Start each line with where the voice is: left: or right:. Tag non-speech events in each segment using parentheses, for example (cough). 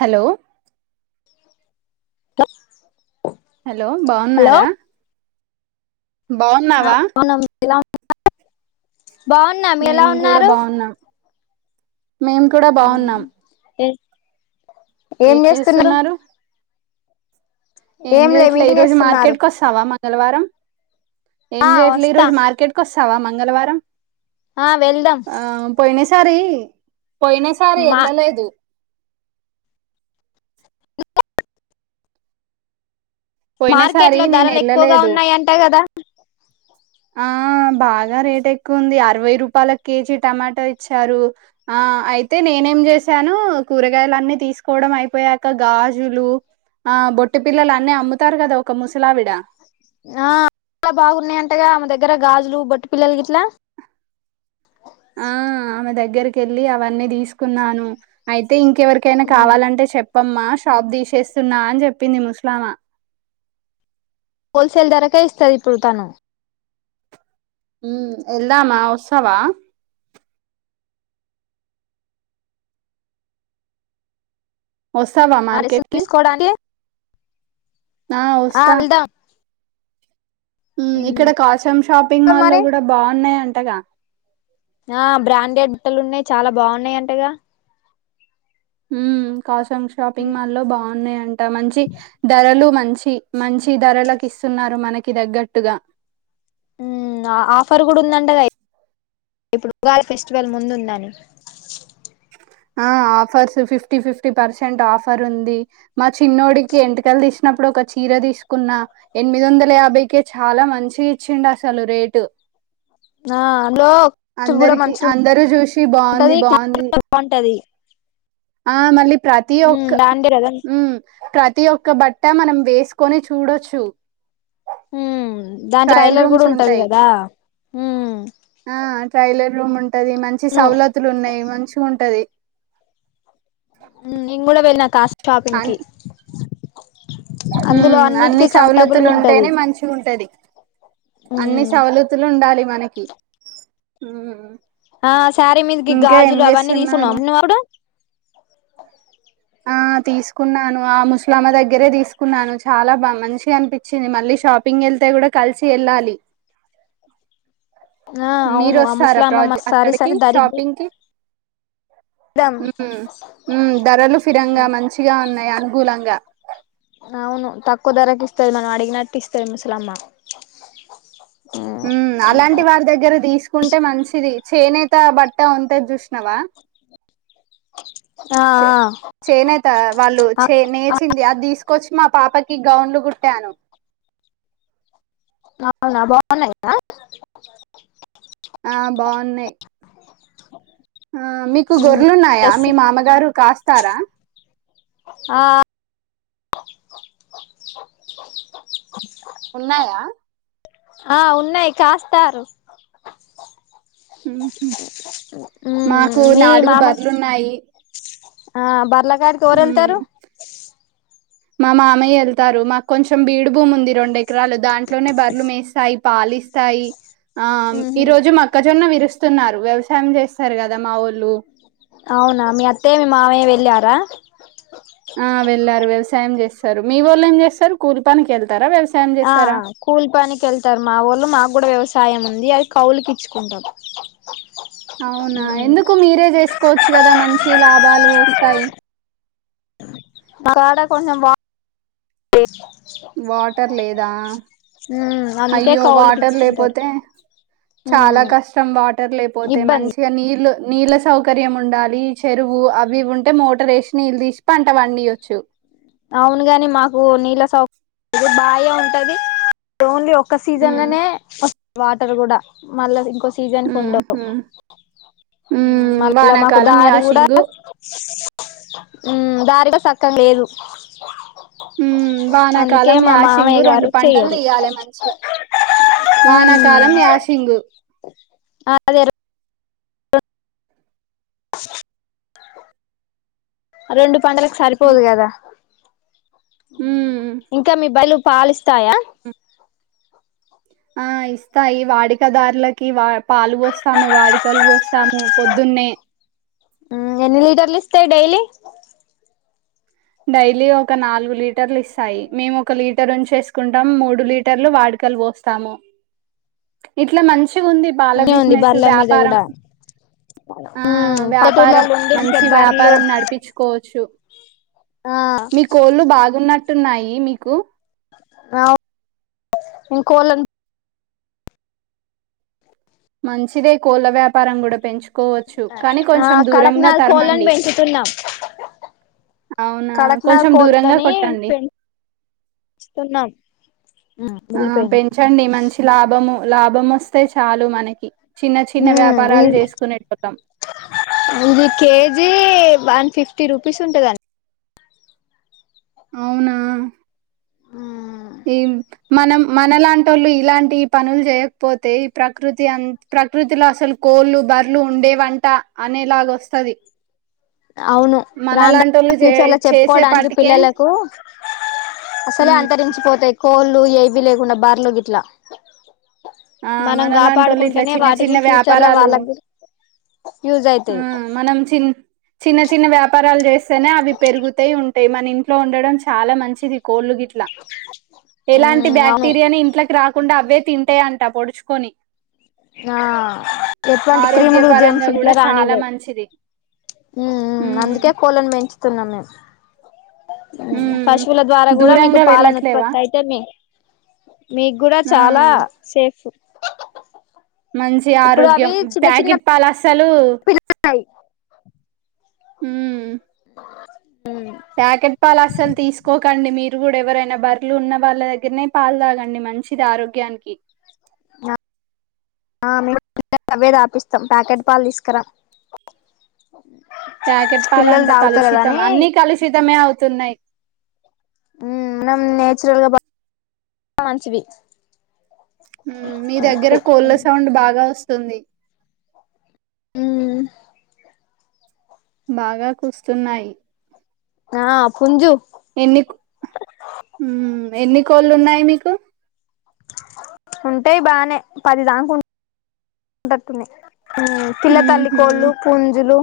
right: Hello
left: (inaudible)
right: hello
left: hello
right: బాగున్నారా బావున్నావా
left: ఇలా (unintelligible) బావున్నాం ఎలా
right: మేము
left: ఉన్నారు
right: మేం కూడా బావున్నాం ఏం చేస్తున్నారు ఏం
left: లే
right: చేయట్లే ఈ
left: మీరేం
right: రోజు
left: చేస్తున్నారు
right: మార్కెట్కి వస్తావా మా మంగళవారం ఏం
left: ఆ
right: చేయట్లే
left: వస్తా
right: ఈరోజు మార్కెట్కి వ స్తవా మంగళవారం
left: ఆ వెళ్దాం
right: సారి పోయిన సారి
left: మా
right: ఎళ్ళలేదు పోయినసారి
left: మార్కెట్లో
right: నేను
left: ధరలు ఎక్కువగా
right: వెళ్ళలేదు
left: ఉన్నాయంట కదా
right: ఆ బాగా రేట్ ఎక్కువుంది అరవై రూపాయల కేజీ టమాటా ఇచ్చారు ఆ అయితే నేనేం చేసాను కూరగాయలు అన్నీ తీసుకోవడం అయిపోయాక గాజులు ఆ బొట్టు బిల్లలు అన్నీ అమ్ముతారు కదా ఒక ముసలావిడ
left: ఆ చాల బాగున్నాయ్ అంటగా ఆమె దగ్గర గాజులు బొట్టుబిల్లలు గిట్లా
right: ఆ ఆమె దగ్గరకి కెళ్ళి అవన్నీ తీసుకున్నాను అయి అయితే ఇంకెవరికైనా కావాలంటే చెప్పమ్మా షాప్ తీషేస్తున్నా అని చెప్పింది ముస్లామా
left: హోల్సేల్ ధరకే ఇస్తంది ఇప్పుడు తను
right: హ్మ్ ఎల్దామా వస్తావా వస్తావా
left: ఆ డ్రెస్సులు
right: మార్కెట్కి
left: తీసుకోవడానికి
right: ఆ వస్తా హ్మ్ ఇక్కడ కషం షాపింగ్ మాల్ల్లో
left: మరి
right: కూడా బాగున్నాయ్ అత్తగా
left: ఆ బ్రాండెడ్ బట్టలు ఉన్నాయి చాలా బాగున్నాయి అంటగా
right: హ్మ్ కాసం షాపింగ్ మాల్ల్లో బాగున్నాయ అంట మంచి ధరలు మంచి మంచి ధరలకు ఇస్తున్నారు మనకి దగ్గట్టుగా
left: హ్మ్ ఆ ఆఫర్ కూడా ఉందంటాగ ఇప్పుడు ఉగాది ఫెస్టివల్ ముందుందని
right: ఆ offers fifty fifty percent offer ఉంది మ చిన్నోడికి ఎంటికలు తీసినప్పుడు ఒక చీర తీసుకున్నా ఎనిమిది వందల యాభైకే చాలా మంచి ఇచ్చిండు అసలు రేటు
left: అందులో కూడా
right: అందరికి
left: మంచి
right: అందరూ చూసి బాగుంది
left: ఉంటది
right: బాగుంది
left: క్లోత్ బాగుంటది
right: ఆ మళ్ళీ ప్రతి
left: ఉమ్
right: ఒక్క
left: దాంటే కదా
right: హ్మ్ ప్ర ప్రతి ఒక్క బట్ట మనం వేసుకొని చూడొచ్చు
left: హ్మ్ దాంట్లా
right: ట్రయల్
left: టైలర్ కూడా
right: రూమ్స్
left: ఉంటది
right: ఉంటాయి
left: కదా హ్మ్
right: ట్రయిలర్ రూమ్ ఉం ఉంటది మంచి సవలతులు ఉన్నాయి మంచిగా ఉంటాది
left: హ్మ్ నేను కూడా వెళ్లిన కాస్ షాపింగ్కిి
right: హ్మ్ అన్ని
left: కంఫర్టబుల్
right: సవలతులు
left: గా ఉంటది
right: ఉంటేనే మంచి ఉంటది అన్ని
left: ఉమ్
right: సవలతులు ఉండాలి మనకి హ్మ్
left: ఆ శారీ మీదకి గాజులు అవన్నీ
right: చేస్తున్నారు
left: తీసుకున్నావ నువ్ అప్పుడు
right: ఆ తీసుకున్నాను ఆ ముస్లామా దగ్గరే తీసుకున్నాను చాలా బా మంచిగా అనిపిం వచ్చింది మళ్ళీ షాపింగ్ ఎళ్తే కూడా కలిసి ఎళ్ళాలి
left: ఆ అవును ఆ ముస్లాలమ్మమ్మ సారి సారి దారికి
right: హ్మ్ ధరలు సిరంగా మంచిగా ఉన్నాయి. అనుకూలంగా
left: అవును తక్కువ ధరకి ఇస్తాది. మనం అడిగినట్టి ఇస్తది. ముసలమ్మ
right: ఉమ్ అలాంటి వారి దగ్గర తీసుకుంటే మంచిది. చేనేత బట్ట ఉంటది. జుష్నవా
left: ఆ
right: చే చేనేత వాళ్ళు
left: ఆ
right: చే నేచింది. అది తీసుకు కోచ్చి మా పాపకి గౌన్లు కుట్టాను.
left: అవునా బాగున్నాయ
right: అ బాగున్నాయ్. ఆ మీకు
left: ఉమ్
right: గొర్రెలున్నాయా,
left: డ్రెస్
right: మీ మామగారు కాస్తారా
left: ఆ
right: ఉన్నయా
left: ఆ ఉన్నాయి. కాస్తారు.
right: ఉమ్ మాకు నాలుగు బర్లు ఉన్నాయి.
left: అహ్ బార్లక్ కాయడానికి ఎవరు వెళ్తారు.
right: మా మామయ్య వెళ్తారు. మాకు కొంచెం బీడు భూమి ఉంది. రెండు ఎకరాలు దాంట్లోనే బర్రలు మేస్తాయి. పాలిస్తాయి. ఆ ఈ రోజు మా అక్క జొన్న విరుస్తున్నారు. వ్యవసాయం చేస్తారు. కదా మావోల్లు
left: అవునా మీ అత్తయ్య, మీ మావయ్య వెళ్ళి గా
right: ఆ వెళ్ళారు వ్యవసాయం చేస్తారు మీ వోళ్ళు ఏం చేస్తారు కూలి పనికి కెల్
left: ఆ ఆ కూల్ పనికెళ్తారు. మావోళ్లు మా కూడా వ్యవసాయమ్ సాయం ఉంది. అది కవుల్కి ఇచ్చుకుంటాం.
right: అవునా ఎందుకు మీరే చేసుకోవచ్చు. గద మంచి లాభాలు వస్తాయి.
left: మకాడ కొంచం వా (unintelligible)
right: వాటర్ లేదా
left: మ్మ్ అందుకే
right: అయ్యో
left: కౌలుకి
right: వాటర్
left: ఇచ్చుకుంటారు
right: లేపోతే చాలా
left: మ్మ్
right: కష్టం. వాటర్ సర్లే పోతే
left: ఇబ్బంది
right: మంచిగా నీళ్లు నీళ్ళ సౌకర్యం ఉండాలి. చెరువు అవిఇవి ఉంటే మోటర్ ఏషి నీల్ దిశి పంట పండియొచ్చు.
left: అవును గాని మాకు నీళ్ళ సౌకర్యం బాగా ఉంటది. ఓన్లీ ఒక
right: ఉమ్
left: సీజన్ల్నే వాటర్ కూడా మల్ల ఇంకొస్ సీజన్ కు ఉండవు.
right: ఉమ్హు.
left: ఊమ్
right: ఉమ్,
left: మళ్ళ మాకు
right: వానాకాలం
left: దారి కూడా
right: యాషింగు
left: ఉమ్ దారి గూడ సకెం లేదు
right: ఉమ్
left: అందుకే
right: వానాకాలం
left: మా
right: యాసింగు
left: మామయ్య
right: రెండు
left: గారు
right: పంటలు
left: చెయ్యరు
right: తీయాలే మంచిగా వానాకాలం
left: ఉమ్
right: యాసింగు
left: అదే రెండు పంటలకు సరిపోదు కదా ఇంకా మీ బయలు పాలిస్తాయా
right: ఉమ్ ఆ ఇస్తాయి వాడికదారులకి వా పాలు పోస్తాము వాడికలు పోస్తాము పొద్దున్నే
left: ఊమ్ ఎన్ని లీటర్లు ఇస్తాయి డైలీ
right: డైలీ ఒక నాలుగు లీటర్లు ఇస్తాయి మేము, ఒక లీటర్ ఉంచేసుకుంటాం మూడు లీటర్లు వాడుకలు పోస్తాము ఇట్లా మంచి గుంది పాల
left: అనే ఉంది
right: బిజినెస్
left: బర్ల మీద
right: వ్యాపారం.
left: కూడా
right: ఆ
left: ఉమ్
right: వ్యాపారం
left: పల్లెటూర్లలో ఉండి మంచిగా
right: మంచి
left: బర్లు
right: వ్యాపారం నడిపిచుకోవచ్చు
left: ఆ
right: మీ కోళ్ళు బాగున్నట్టు టున్నున్నాయి మీకు
left: ఆ కోళ్లను
right: మంచిదే కోళ్ళ వ్యాపారం కూడ పెంచు
left: ఆ కడక్నాల్ కోళ్ళని
right: తరమండి
left: పెంచుతున్నాం
right: అవునా
left: కడక్నాల్
right: కొంచెం దూరంగా
left: కోళ్ళని
right: కొట్టండి
left: పెంచు తున్నాం
right: ఆ పెంచండి మంచి లాభము లభం వస్తే చాలు మనకి చిన్న చిన్న
left: హ ఈ
right: వ్యాపారాలు చేసుకునేటోళ్ళం
left: ఇది KG one fifty fifty rupees ఉంటుదండి
right: అవునా అహ్
left: ఉమ్
right: ఎం మనం మనలాంటోళ్ళు ఇలాంటి పనులు చేయకపోతే ఈ ప్రకృతి అం ప్రకృతిలో అసలు కోళ్ళు బర్లు ఉండే వంట అనేలాగ వస్తది
left: అవును రాని
right: మనలాంటోళ్ళు
left: రాను
right: చే
left: ఫ్యూచర్ లో చెప్పుకోవడానికి
right: చేసేపాటికే
left: పిల్లలకు అసలే
right: మ్
left: అంతరించిపోతు త్ కోళ్ళు ఏవి లేకుండా బర్లు గిట్ల
right: ఆ మనలంటోలు ఇట్లా చిన్న
left: వాటిని
right: చిన్న
left: ఫ్యూచర్ లో
right: వ్యాపారాలు
left: వాళ్ళకి యూజ్ అయితాయి
right: ఉమ్ మనం చిన్ చిన్న చిన్న వ్యాపారాలు చేస్తేనే అవి పెరుగుతాయి ఉంటాయి మన ఇంట్లో ఉండడం చాలా మంచిది కోళ్ళు గిట్లా ఎలాంటి
left: ఉమ్ అవును
right: బ్యాక్టీరియాని ఇంట్లకి రాక కుండా అవే తింటాయం ట్టా పొడుచుకొని
left: ఆ ఎటువంటి క్రీములు
right: ఆరోగ్యపరంగా
left: జమ్స్
right: కూడా
left: గిట్లా
right: చాలా
left: రానివవ్
right: మంచిది
left: ఉమ్ ఉమ్
right: మ్
left: అందుకే కోళ్ళలను పెంచుతున్నాం మేం ఊ
right: ఉమ్
left: పశువుల ద్వారా కూడా మీకు
right: దూరంగా
left: పాలను
right: వెళ్ళట్లేవా
left: ఉత్పత్తి అయితే మీ స మీకు కూడా చాలా
right: ఉమ్
left: సేఫ్
right: మంచి ఆరోగ్యం ప్యాకెట్ పాల్ అసలు
left: పిల్ల కై
right: మ్మ్ ప్యాకెట్ పాల అసలు తీసుకోకండి మీ కూడా ఎవరైనా బర్లు ఉన్న వాళ్ళ దగ్గరనే పాలు తాగండి మంచిది ఆరోగ్యానికి
left: ఆ ఆ మే అవ్వే తపిస్తాం ప్యాకెట్ పాలు తీసుకురాం
right: ప్యాకెట్
left: పిల్లలు
right: పాలంతా
left: తాగుతారు కదా
right: కలుషితం
left: అని
right: అన్ని కలుషితమే అవుతున్నాయి
left: మ్ నమ్ న్యాచురల్గా బ మంచివి
right: మీ దగ్గర కోళ్ళ సౌండ్ బాగా వస్తుంది తుంది బాగా కూస్తున్నాయి
left: ఆ ఫుంజు
right: ఎన్ని కో మ్ ఎన్ని కోళ్ళు ఉన్నాయి మీకు
left: ఉంటేయి బానే పది దాక ఉన్నట్టున్నాయి పిల్ల తల్లి
right: ఉహు
left: కోళ్ళు పుంజులు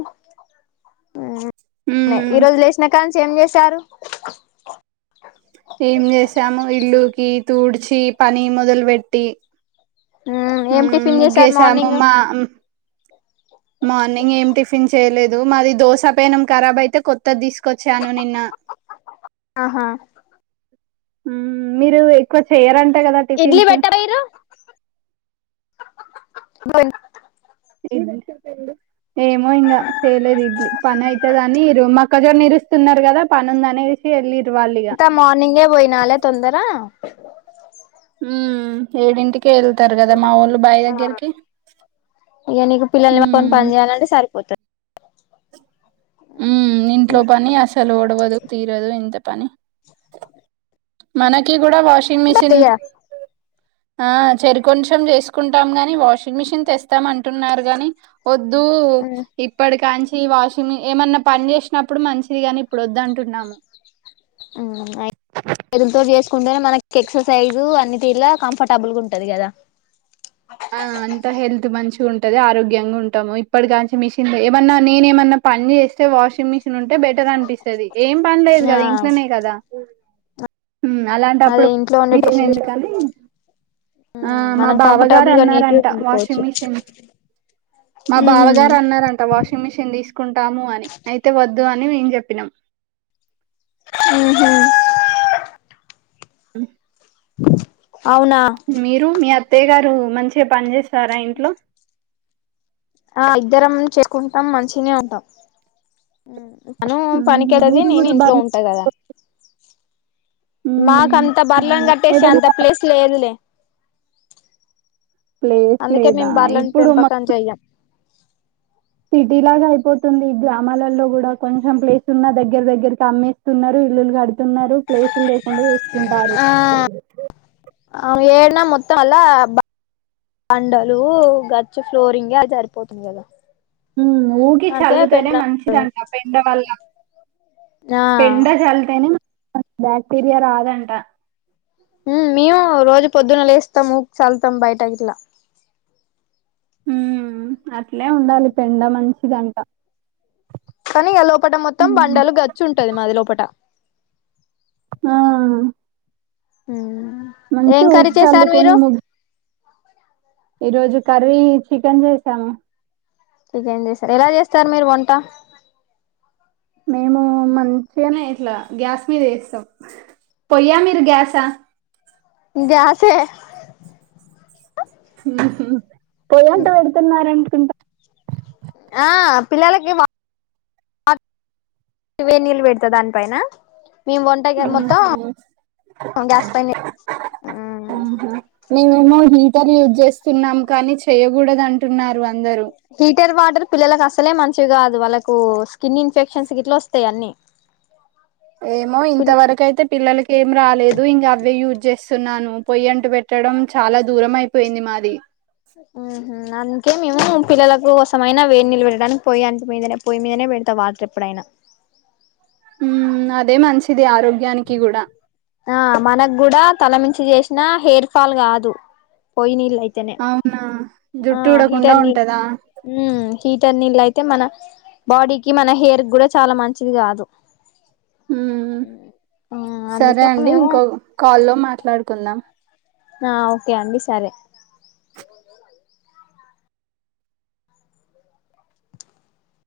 left: న
right: ఉమ్
left: ఈ రోజు లేష్నాకాన్ ఏం చేశారు
right: ఏం చేసాము ఇల్లుకి ఊకి తూడ్చి ఈ పని మొదలు పెట్టి
left: మ్ ఏం
right: హ్మ్
left: టిఫిన్ చేసారు
right: ముగ్గేసాము
left: మార్నింగ్
right: మా మార్నింగ్ ఏం టిఫిన్ చేయలేదు మాది దోస పెనం కరాబ్ అయితే కొత్తది తీసుకొచ్చ చాను నిన్న
left: ఆహా
right: మీరు ఎక్కువ చేయరంట కదా
left: ఇడ్లీ
right: టిఫిన్స్
left: పెట్టపోయిరు బన్
right: ఏ (unintelligible) ఏమో ఇంకా చేయలేదు ఇడ్లీ పని ఐవయితదని ఈ రుమ ఒక్కజొనిరుస్తున్నరు కదా పనుందనేసి వెళ్ళన్
left: అంత మార్నింగే పోయినాలే తొందర
right: మ్ ఏడింటికీ కెళ్తారు కదా మా వోళ్ళు బాయ దగ్గరికి
left: ఇక నీకు పిల్లల్ని పని
right: మ్
left: పని చేయాలంటే
right: మ్ ఇంట్లో పని అసలు ఒడవదు తీరదు ఇంత పని మనకి కూడా వాషింగ్ మిషిన్
left: సరిపోతుంది
right: ఆ చెరి కొంచెం చేసుకుంటాం గాని వాషింగ్ మిషిన్ తెస్తాం అంటున్నారు గాని వద్దు ఇప్పటికాంచీ ఈ వాషింగ్ ని ఏమన్నా పని చేసినప్పుడు మంచిది కాని ఇప్పుడు వద్ద అంటున్నాము
left: అ (unintelligible) దుతో చేసుకుంటేనే మనకి ఎక్సర్సైజ్ అన్ని తీరుల కంఫర్టబుల్గా ఉంటది కదా
right: ఆ అంత హెల్త్ మంచిగా ఉంటది ఆరోగ్యంగా ఉంటము ఇప్పటి కాంచి మిషన్ ఏమన్నా నేను ఏమన్నా పని చేస్తే వాషింగ్ మిషన్ ఉంటే బెటర్ అనిపిస్తది ఏం పనిలేదు
left: ఆ
right: కదా ఇంట్లనే కదా ఉం
left: అదే
right: అలాంటప్పుడు
left: ఇంట్లో ఉండే
right: మిషన్
left: డ్రెస్సింగ్
right: ఎందుకని ఆ మా
left: మనం
right: బావగారు
left: కంఫర్టబుల్ గా నీట్గా
right: అన్నారంట
left: ఉండిపోవచ్చు
right: వాషింగ్ మెషిన్ మా
left: ఉహు
right: బావగారు అన్నారంట వాషింగ్ మెషిన్ తీసుకొంటామని అయితే వద్దు అని మేం చెప్పినం
left: ఊహ్మ్
right: ఉ
left: అవునా
right: మీరు మీ అత్తయ్య గారు మంచిగా పని చేస్తారా ఇంట్లో
left: ఆ ఇద్దరం చేసుకుంటాం మంచిగనే ఉంటాం. తను
right: ఉహు
left: పనికెల్లేది
right: మీరు
left: నేను
right: కూడా
left: ఇంట్లో
right: బర్లు
left: ఉంటా కదా మాకు
right: ఉమ్
left: అంత బర్లను
right: అవును
left: కట్టేసి అంత
right: ఏదైనా
left: ప్లేస్ లేదులే
right: ప్లేస్
left: అందుకే
right: లేదా
left: మేము బర్లను
right: ఇప్పుడు మా
left: పెంపకం చెయ్యం
right: సిటీ లాగా అయిపోతుంది ఈ గ్రామాలలో కూడా కొంచెం ప్లేస్ ఉన్న దగ్గర దగ్గరకి అమ్మేస్తున్నారు ఇల్లులు కడు ఉన్నారు ప్లేసులు లేకుండా చేసుకుంటారు
left: ఆ అన్న మొత్తం అలా బండలు గచ్చ ఫ్లోరింగ్ అది సరిపోతుంది కదా
right: ఊగి
left: అందుకే
right: చల్లుతేనే
left: పెండ్లం
right: మంచిదంట పెండ వల్ల
left: ఆ
right: పెండా చలతేనే బ్యాక్టీరియా రాదంట
left: ఊమ్ మేము రోజు పొద్దున లేేస్తాం ఊ చల్తాం బయట ఇట్లా
right: ఊమ్ అట్లే ఉండాలి పెండ మంచి ఇదంట
left: కానీ ఇగ లోపట మొత్తం బండలు గచుంటది మాది లోపట
right: ఆ
left: ఊమ్
right: మంచి (unintelligible) ఉచ్చుల్లుకొని ఈ రోజు కర్రీ చికెన్ చేసాము
left: ఇకేం చేస్తారు ఎలా చేస్తారు మీరు వంట
right: మేము మంచిగానే ఇట్లా గ్యాస్ మీద వేస్తాం పొయ్యా మీది గ్యాస
left: గ్యాసే
right: ఊహ్మ్ పోయంట పెడుతున్నార అనుకుంట
left: ఆ పిల్లల కి వా వే నీళ్ళు పెడతా దానిపైన మేము వంట గా
right: ఆహా
left: మొత్తం గ్యాస్ పైనే ఉమ్.
right: మేము హీటర్ యూజ్ చేస్తున్నాము కానీ చేయ్యకూడద అం టున్నారు అందరు
left: హిటర్ వాటర్ పిల్లలకు అసలే మంచివి కాదు వాళ్ళకు స్కిన్ ఇన్ఫెక్షన్స్ గిట్ల వస్తాయి అన్నీ.
right: ఏమో ఇంత వరకైతే పిల్లలకి ఏం రాలేదు ఇంకా అవే యూజ్ చేస్ స్తున్నాను పొయ్యి అంటు పెట్టడం చాలా దూరం అయిపోయింది మాది
left: ఉహు అందుకే మేము పిల్లల కోసమైనా వేడి నీళ్లు పెట్టడానికి పోయి అంటు మీదనే పోయి మీదనే పెడతా వాటర్ ఎప్పుడైనా
right: ఉమ్ అదే మంచిది ఆరోగ్య
left: ఆ మనకు గూ కూడా తలమించి చేసిన హెయిర్ ఫాల్ కాదు పోయి నీళ్ళు అయి
right: అవునా జుట్టు ఊడకుండా ఉంటదా
left: చన్నీలైయితే మన బాడీకి మన హెయిర్ కూడా చాలా మంచిది కాదు
right: ఉమ్
left: ఉ
right: సరే అండి ఇంకో కాల్లో మాట్లా పడుకుందాం
left: ఆ ఓకే అండి సరే